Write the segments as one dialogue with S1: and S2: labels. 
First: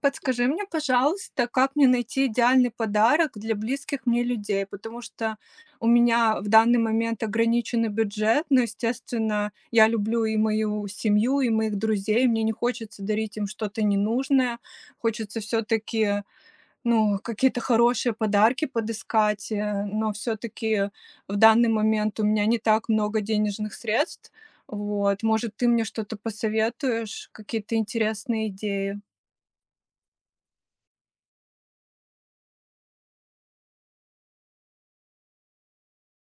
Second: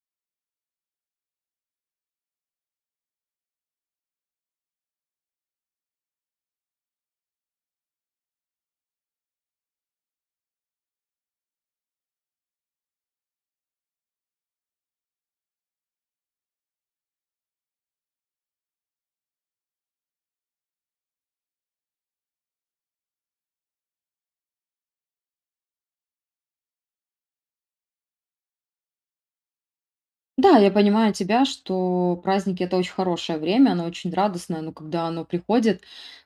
S1: Подскажи мне, пожалуйста, как мне найти идеальный подарок для близких мне людей, потому что у меня в данный момент ограниченный бюджет, но, естественно, я люблю и мою семью, и моих друзей, мне не хочется дарить им что-то ненужное, хочется все-таки, ну, какие-то хорошие подарки подыскать, но все-таки в данный момент у меня не так много денежных средств, вот, может, ты мне что-то посоветуешь, какие-то интересные идеи,
S2: Да, я понимаю тебя, что праздники- это очень хорошее время, оно очень радостное, но когда оно приходит,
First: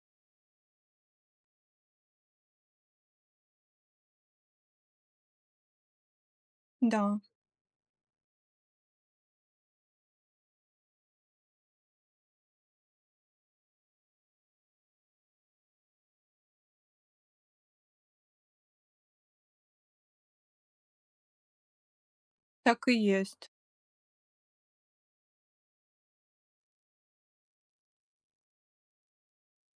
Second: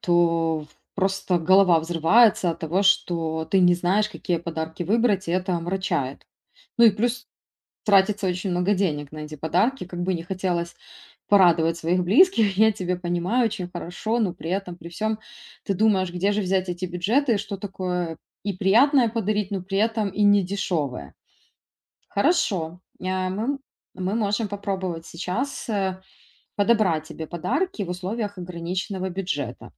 S2: то просто голова взрывается от того, что ты не знаешь, какие подарки выбрать, и это омрачает. Ну и
S1: да.
S2: плюс тратится очень много денег на эти подарки, как бы не хотелось порадовать своих близких, я тебя понимаю очень хорошо, но при этом, при всем ты думаешь, где же взять эти бюджеты, что такое и приятное подарить, но при этом и недешевое. Хорошо,
S1: Так и есть.
S2: мы, мы можем попробовать сейчас подобрать тебе подарки в условиях ограниченного бюджета.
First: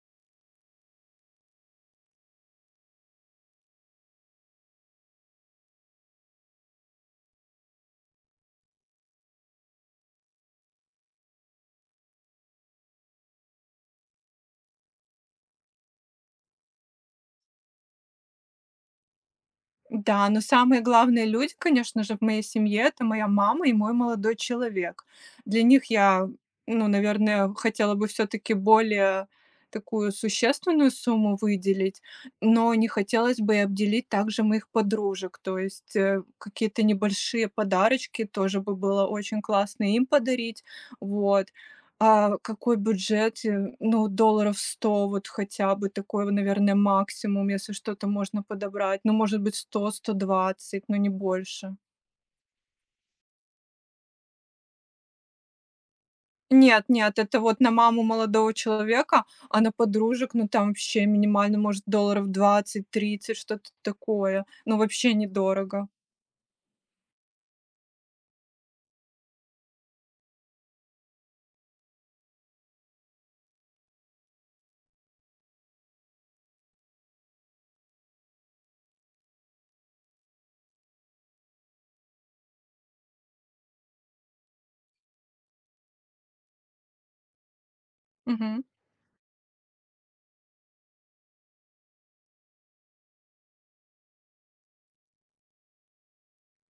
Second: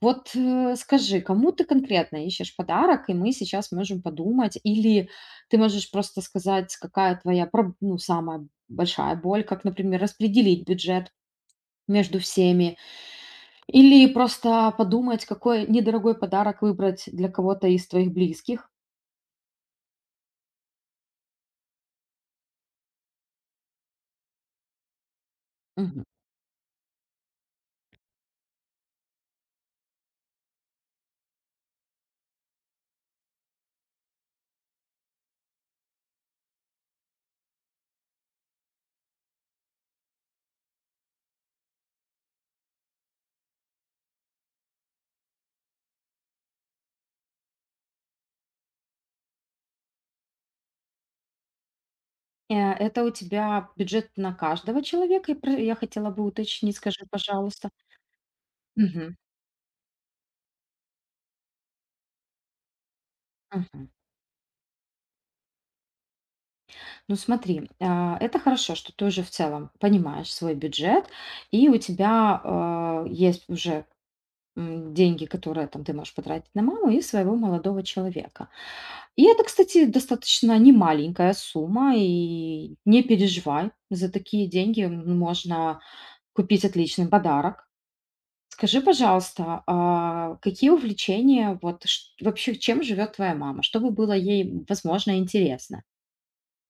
S2: Вот скажи, кому ты конкретно ищешь подарок, и мы сейчас можем подумать, или ты можешь просто сказать, какая твоя, ну, самая большая боль, как, например, распределить бюджет между всеми, или просто подумать, какой недорогой подарок выбрать для кого-то из твоих близких.
S1: Да, но самые главные люди, конечно же, в моей семье — это моя мама и мой молодой человек. Для них я, ну, наверное, хотела бы все таки более такую существенную сумму выделить, но не хотелось бы и обделить также моих подружек. То есть, какие-то небольшие подарочки тоже бы было очень классно им подарить. Вот. А какой бюджет? Ну, долларов 100, вот хотя бы, такой, наверное, максимум, если что-то можно подобрать. Ну, может быть, 100, 120, но не больше.
S2: Это у тебя бюджет на каждого человека? И про я хотела бы уточнить,
S1: Нет
S2: скажи,
S1: нет, это вот
S2: пожалуйста.
S1: на маму молодого
S2: Мгм,
S1: человека, а на подружек, ну, там вообще минимально, может, долларов двадцать, тридцать что-то
S2: мгм.
S1: такое. Ну, вообще недорого.
S2: Ну смотри, это хорошо, что ты уже в целом понимаешь свой бюджет, и у тебя, есть уже, деньги, которые там ты можешь потратить на маму и своего молодого человека. И это, кстати, достаточно немаленькая сумма, и не переживай, за такие деньги можно купить отличный подарок.
S1: Мгм.
S2: Скажи, пожалуйста, какие увлечения, вот вообще чем живет твоя мама? Что бы было ей, возможно, интересно?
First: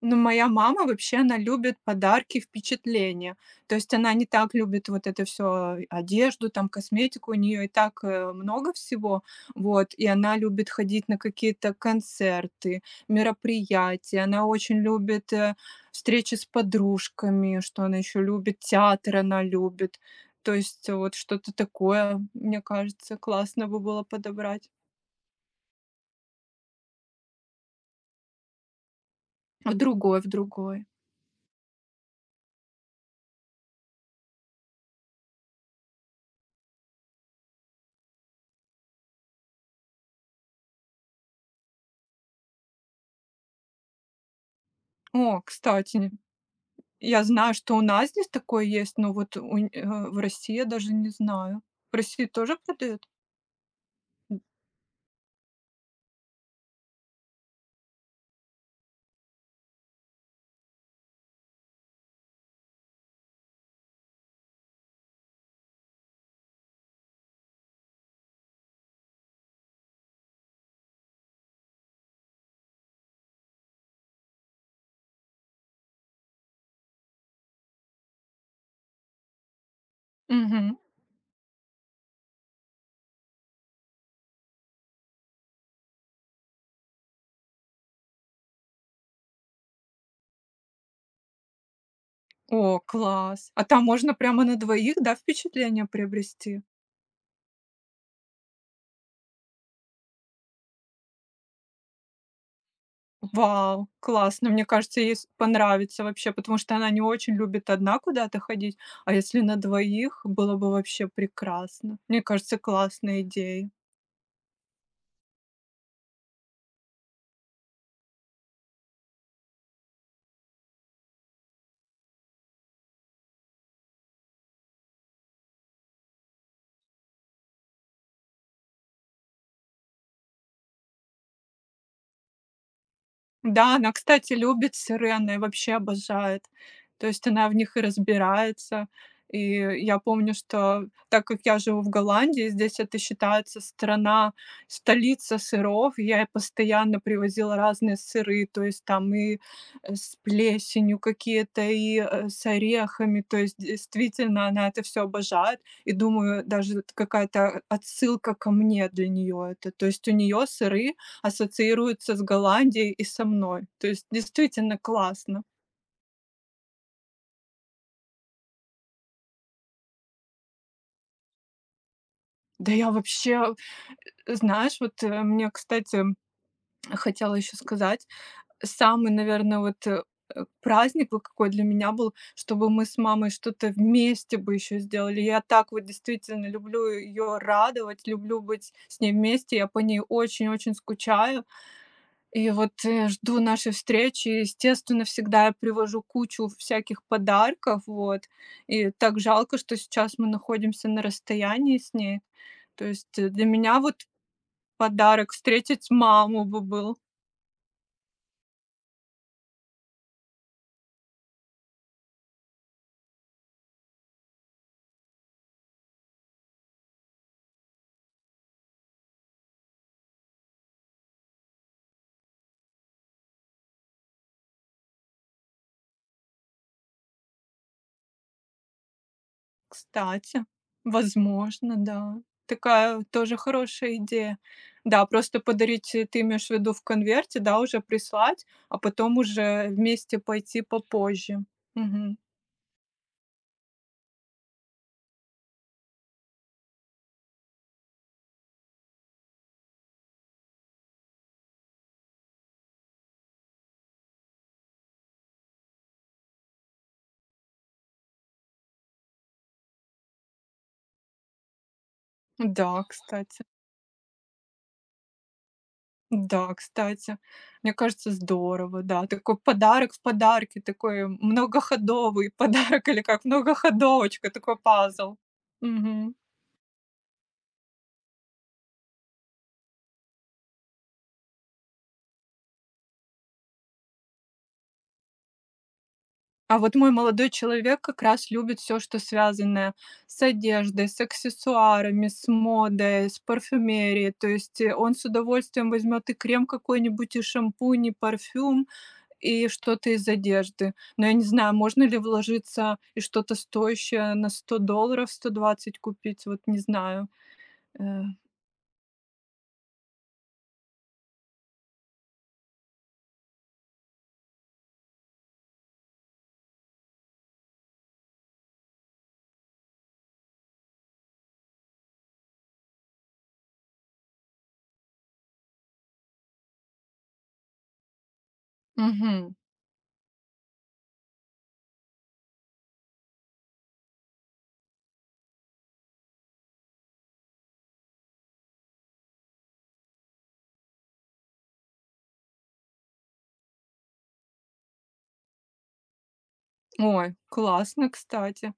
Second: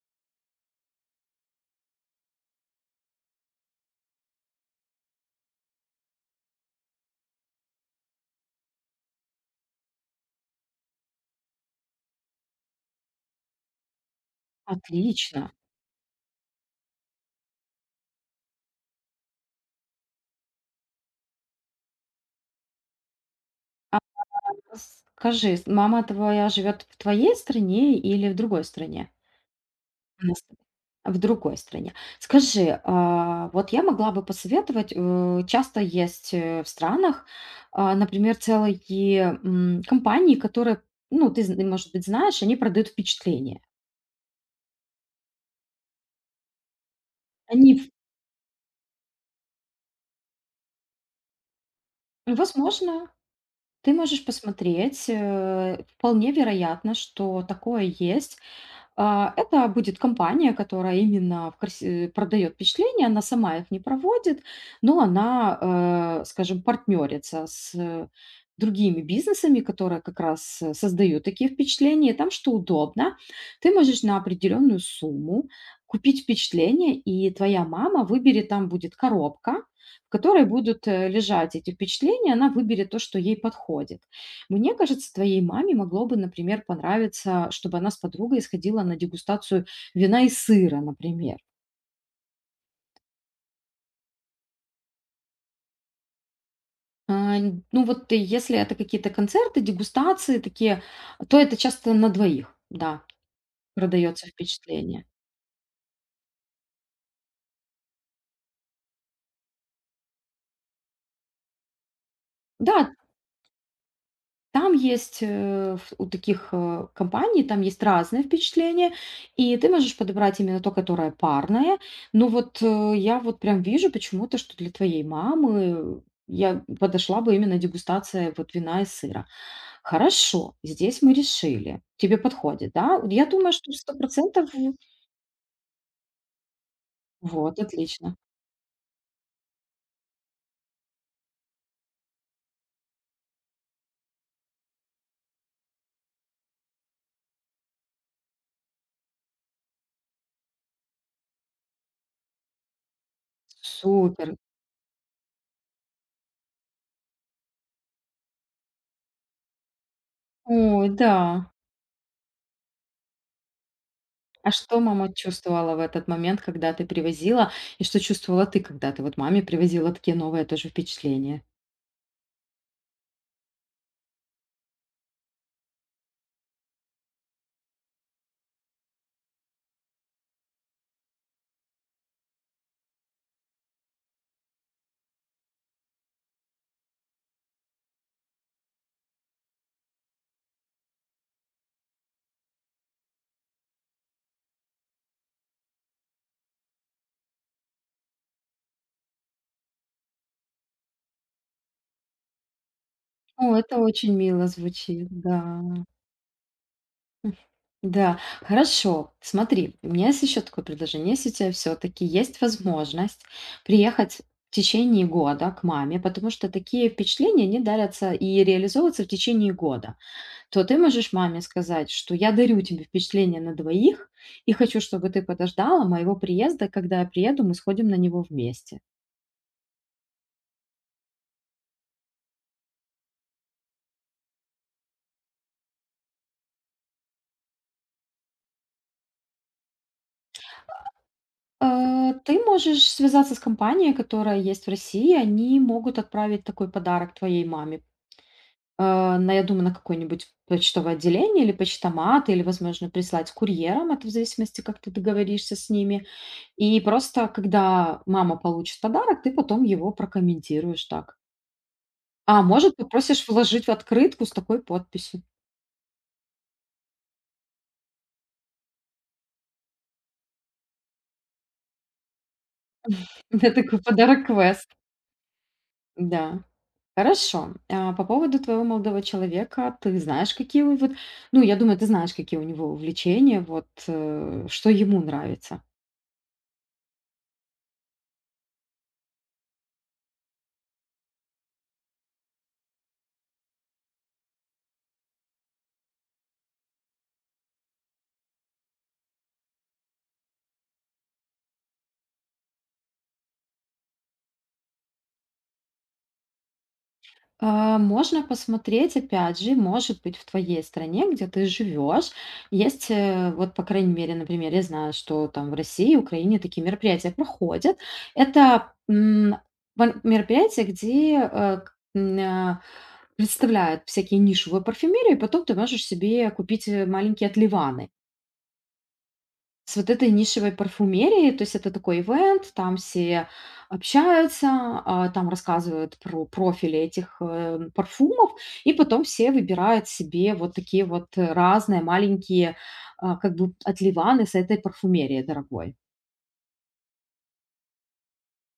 S1: Ну, моя мама вообще, она любит подарки, впечатления. То есть она не так любит вот это все одежду, там, косметику. У нее и так, много всего. Вот, и она любит ходить на какие-то концерты, мероприятия. Она очень любит,
S2: Отлично.
S1: встречи с подружками, что она еще любит, театр она любит. То есть вот что-то такое, мне кажется, классно бы было подобрать.
S2: Скажи, мама твоя живет в твоей стране или в другой стране?
S1: В другой, в
S2: Она с-
S1: другой.
S2: В другой стране. Скажи, вот я могла бы посоветовать, часто есть в странах, например, целые компании, которые, ну, ты, может быть, знаешь, они продают впечатление.
S1: О, кстати, я знаю, что у
S2: Они,
S1: нас здесь такое есть, но вот в России я даже не знаю. В России тоже продают?
S2: возможно, ты можешь посмотреть, вполне вероятно, что такое есть. Это будет компания, которая именно продает впечатления, она сама их не проводит, но она, скажем, партнерится с другими бизнесами, которые как раз создают такие впечатления. И там что удобно, ты можешь на определенную сумму купить впечатление, и твоя мама выберет, там будет коробка, в которой
S1: Мгм.
S2: будут лежать эти впечатления, она выберет то, что ей подходит. Мне кажется, твоей маме могло бы, например, понравиться, чтобы она с подругой сходила на дегустацию вина и сыра, например.
S1: О, класс! А там можно прямо на двоих, да, впечатление приобрести?
S2: Ну вот если это какие-то концерты, дегустации такие, то это часто на двоих, да,
S1: Вау,
S2: продается
S1: классно! Мне кажется,
S2: впечатление.
S1: ей с понравится вообще, потому что она не очень любит одна куда-то ходить, а если на двоих, было бы вообще прекрасно. Мне кажется,
S2: Да,
S1: классная идея.
S2: там есть, э, ф у таких, компаний, там есть разные впечатления, и ты можешь подобрать именно то, которое парное. Но вот, я вот прям вижу почему-то, что для твоей мамы я подошла бы именно дегустация вот вина и сыра. Хорошо, здесь мы решили. Тебе подходит, да? Вот я думаю, что
S1: Да, она,
S2: 100
S1: кстати,
S2: процентов.
S1: любит сирены и вообще обожает. То есть она в
S2: Вот
S1: них и
S2: отлично.
S1: разбирается. И я помню, что так как я живу в Голландии, здесь это считается страна, столица сыров. Я ей постоянно привозила разные сыры, то есть там и с плесенью какие-то, и с орехами. То есть
S2: Супер.
S1: действительно она это все обожает. И думаю, даже это какая-то отсылка ко мне для нее это. То есть у нее
S2: Ой,
S1: сыры
S2: да.
S1: ассоциируется с Голландией и со мной. То есть
S2: А
S1: действительно
S2: что мама
S1: классно.
S2: чувствовала в этот момент, когда ты привозила? И что чувствовала ты, когда ты вот маме привозила такие новые тоже впечатления?
S1: Да я вообще, знаешь, вот, мне, кстати, хотела еще сказать, самый, наверное, вот, праздник вот какой для меня был, чтобы мы с мамой что-то вместе бы еще сделали. Я так вот действительно люблю ее радовать, люблю быть с ней вместе. Я по ней очень-очень скучаю. И вот, жду нашей встречи. Естественно, всегда я привожу кучу всяких подарков, вот. И так жалко, что сейчас мы находимся на расстоянии с ней. То есть, для
S2: О, это
S1: меня вот
S2: очень мило звучит,
S1: подарок
S2: да.
S1: встретить маму бы был,
S2: Да, хорошо. Смотри, у меня есть еще такое предложение. Если у тебя все-таки есть возможность приехать в течение года к маме, потому что такие впечатления не дарятся и реализовываются в течение года, то ты можешь маме сказать, что я дарю тебе впечатление на двоих и хочу, чтобы ты подождала моего приезда. Когда я приеду, мы сходим на него вместе.
S1: кстати. Возможно, да. Такая тоже хорошая идея. Да, просто подарить, ты имеешь в виду в конверте, да, уже прислать, а потом уже вместе пойти попозже. Мгм.
S2: Ты можешь связаться с компанией, которая есть в России. Они могут отправить такой подарок твоей маме. Я думаю, на какое-нибудь почтовое отделение или почтомат, или, возможно, прислать с курьером, это в зависимости, как ты договоришься с ними. И просто, когда мама получит подарок, ты потом его прокомментируешь так. А может,
S1: Да,
S2: попросишь
S1: кстати.
S2: вложить в открытку с такой подписью.
S1: Да, кстати, мне кажется, здорово, да. Такой подарок в подарке, такой многоходовый подарок или как
S2: Это такой
S1: многоходовочка, такой
S2: подарок-квест.
S1: пазл. Мгм.
S2: Да. Хорошо. А по поводу твоего молодого человека, ты знаешь, ну, я думаю, ты знаешь, какие у него увлечения, вот, что ему нравится?
S1: А вот мой молодой человек как раз любит все, что связанное с одеждой, с аксессуарами, с модой, с парфюмерией. То есть, он с удовольствием возьмет и крем какой-нибудь, и шампунь, и парфюм. И что-то из одежды. Но я не знаю, можно ли вложиться и что-то стоящее на $100, 120 купить, вот не знаю. Э,
S2: Можно посмотреть, опять же, может быть, в твоей стране, где ты живешь, есть, вот, по крайней мере, например, я знаю, что там в России и Украине такие мероприятия проходят. Это мероприятия, где представляют всякие нишевые парфюмерии, и потом ты можешь себе купить маленькие отливаны.
S1: Мгм.
S2: С вот этой нишевой парфюмерией, то есть это такой ивент, там все общаются, там рассказывают про профили этих, парфумов, и потом все выбирают себе вот такие вот, разные маленькие, как бы отливаны с этой парфюмерии дорогой.
S1: Ой, классно, кстати.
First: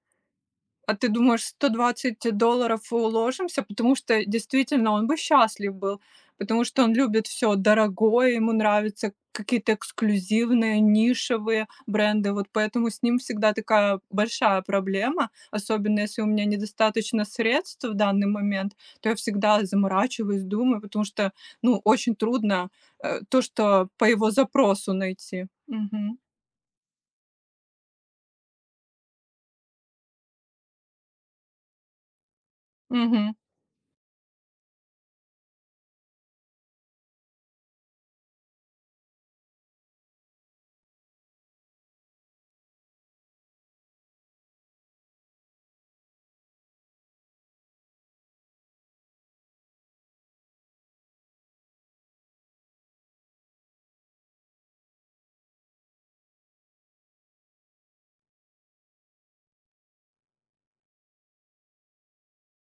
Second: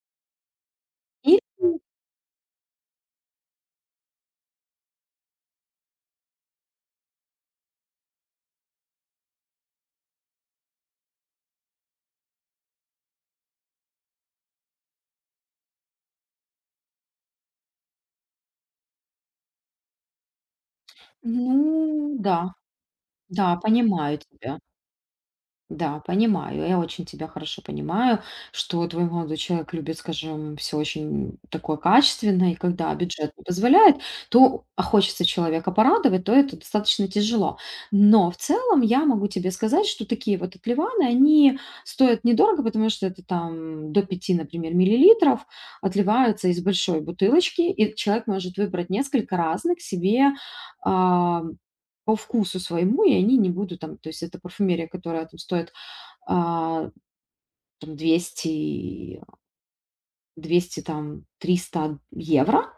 S1: А ты
S2: И
S1: думаешь, $120 уложимся? Потому что действительно он бы счастлив был, потому что он любит все дорогое, ему нравятся какие-то эксклюзивные, нишевые бренды. Вот поэтому с ним всегда такая большая проблема, особенно если у меня недостаточно средств в данный момент, то я всегда заморачиваюсь, думаю, потому что, ну, очень
S2: ну да,
S1: трудно, то,
S2: да,
S1: что по
S2: понимаю
S1: его
S2: тебя.
S1: запросу найти.
S2: Да,
S1: Мгм.
S2: понимаю. Я очень тебя хорошо понимаю, что твой молодой человек любит, скажем, все очень такое качественное, и когда бюджет
S1: Мгм.
S2: не позволяет, то хочется человека порадовать, то это достаточно тяжело. Но в целом я могу тебе сказать, что такие вот отливаны, они стоят недорого, потому что это там до 5, например, миллилитров, отливаются из большой бутылочки, и человек может выбрать несколько разных себе а, по вкусу своему, и они не будут там, то есть это парфюмерия, которая там стоит а, там 200, 200 там 300 евро,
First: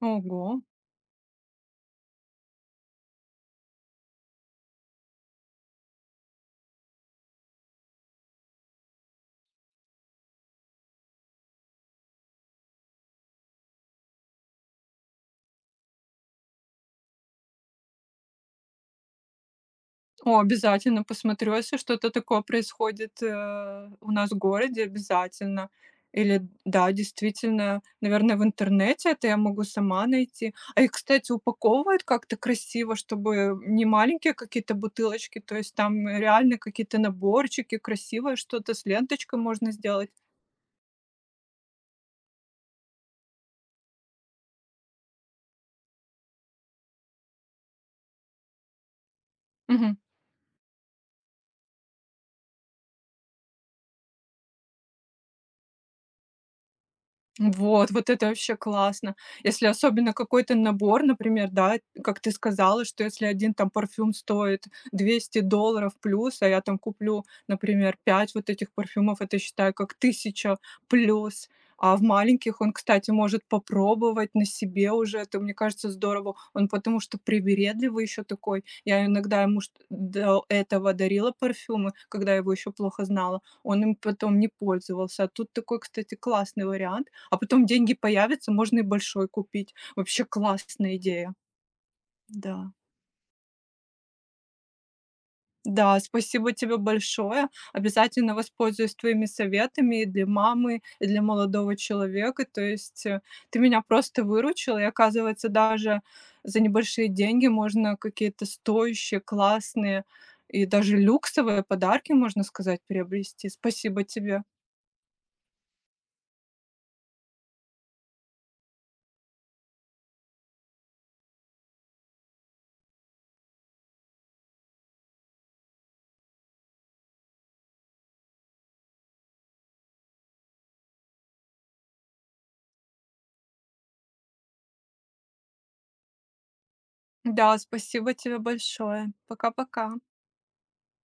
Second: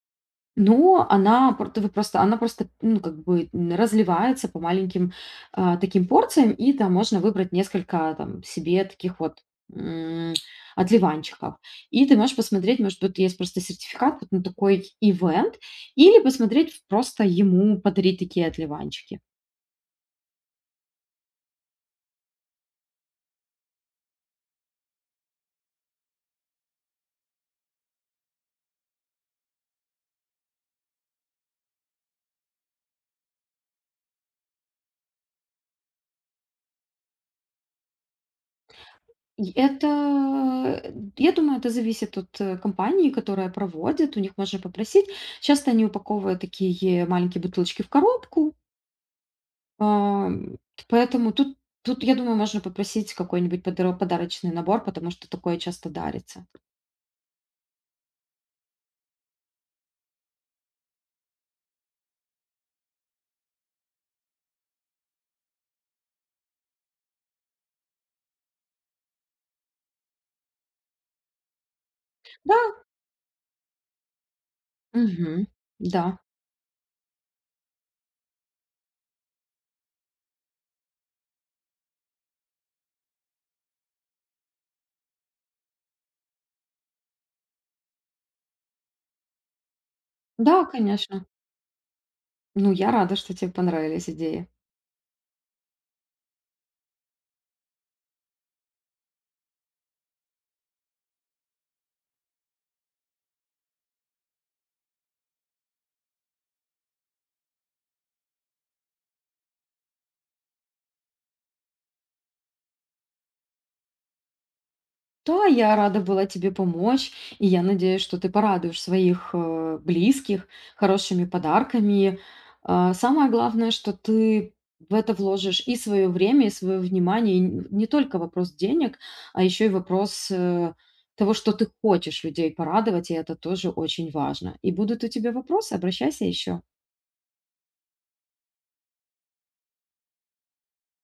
S1: Ого.
S2: но она она просто, ну, как бы разливается по маленьким таким порциям, и там можно выбрать несколько там себе таких вот м, отливанчиков. И ты можешь посмотреть, может, тут есть просто сертификат вот на такой ивент, или посмотреть просто ему подарить такие отливанчики.
S1: О, обязательно посмотрю, если что-то такое происходит, у нас в городе, обязательно. Или да, действительно, наверное, в интернете это я могу сама найти. А их, кстати, упаковывают как-то красиво, чтобы не маленькие какие-то бутылочки, то есть там реально какие-то наборчики, красивое что-то с ленточкой
S2: И
S1: можно сделать.
S2: это, я думаю, это зависит от, компании, которая проводит. У них можно попросить. Часто они упаковывают такие маленькие бутылочки в коробку,
S1: Мгм.
S2: ам, поэтому тут я думаю, можно попросить какой-нибудь подро подарочный набор, потому что такое часто дарится.
S1: Вот, вот это вообще классно. Если особенно какой-то набор, например, да, как ты сказала, что если один там парфюм стоит $200 плюс, а я там куплю, например, 5 вот этих парфюмов, это считай как тысяча плюс. А в
S2: Да,
S1: маленьких он, кстати, может попробовать на себе уже. Это,
S2: мгм,
S1: мне кажется,
S2: да.
S1: здорово. Он потому что привередливый еще такой. Я иногда ему чт до этого дарила парфюмы, когда я его еще плохо знала, он им потом не пользовался. А тут такой, кстати, классный вариант. А потом деньги появятся, можно и большой купить. Вообще
S2: Да,
S1: классная
S2: конечно.
S1: идея. Да.
S2: Ну, я рада, что тебе понравились идеи.
S1: Да, спасибо тебе большое. Обязательно воспользуюсь твоими советами и для мамы, и для молодого человека. То есть ты меня просто выручила, и оказывается, даже за небольшие деньги можно какие-то стоящие, классные и даже люксовые подарки, можно сказать, приобрести. Спасибо тебе.
S2: Да, я рада была тебе помочь, и я надеюсь, что ты порадуешь своих близких хорошими подарками. Самое главное, что ты в это вложишь и свое время, и свое внимание, и не только вопрос денег, а еще и вопрос того, что ты хочешь людей порадовать, и это тоже очень важно. И будут у тебя вопросы, обращайся еще.
S1: Да, спасибо тебе большое. Пока-пока.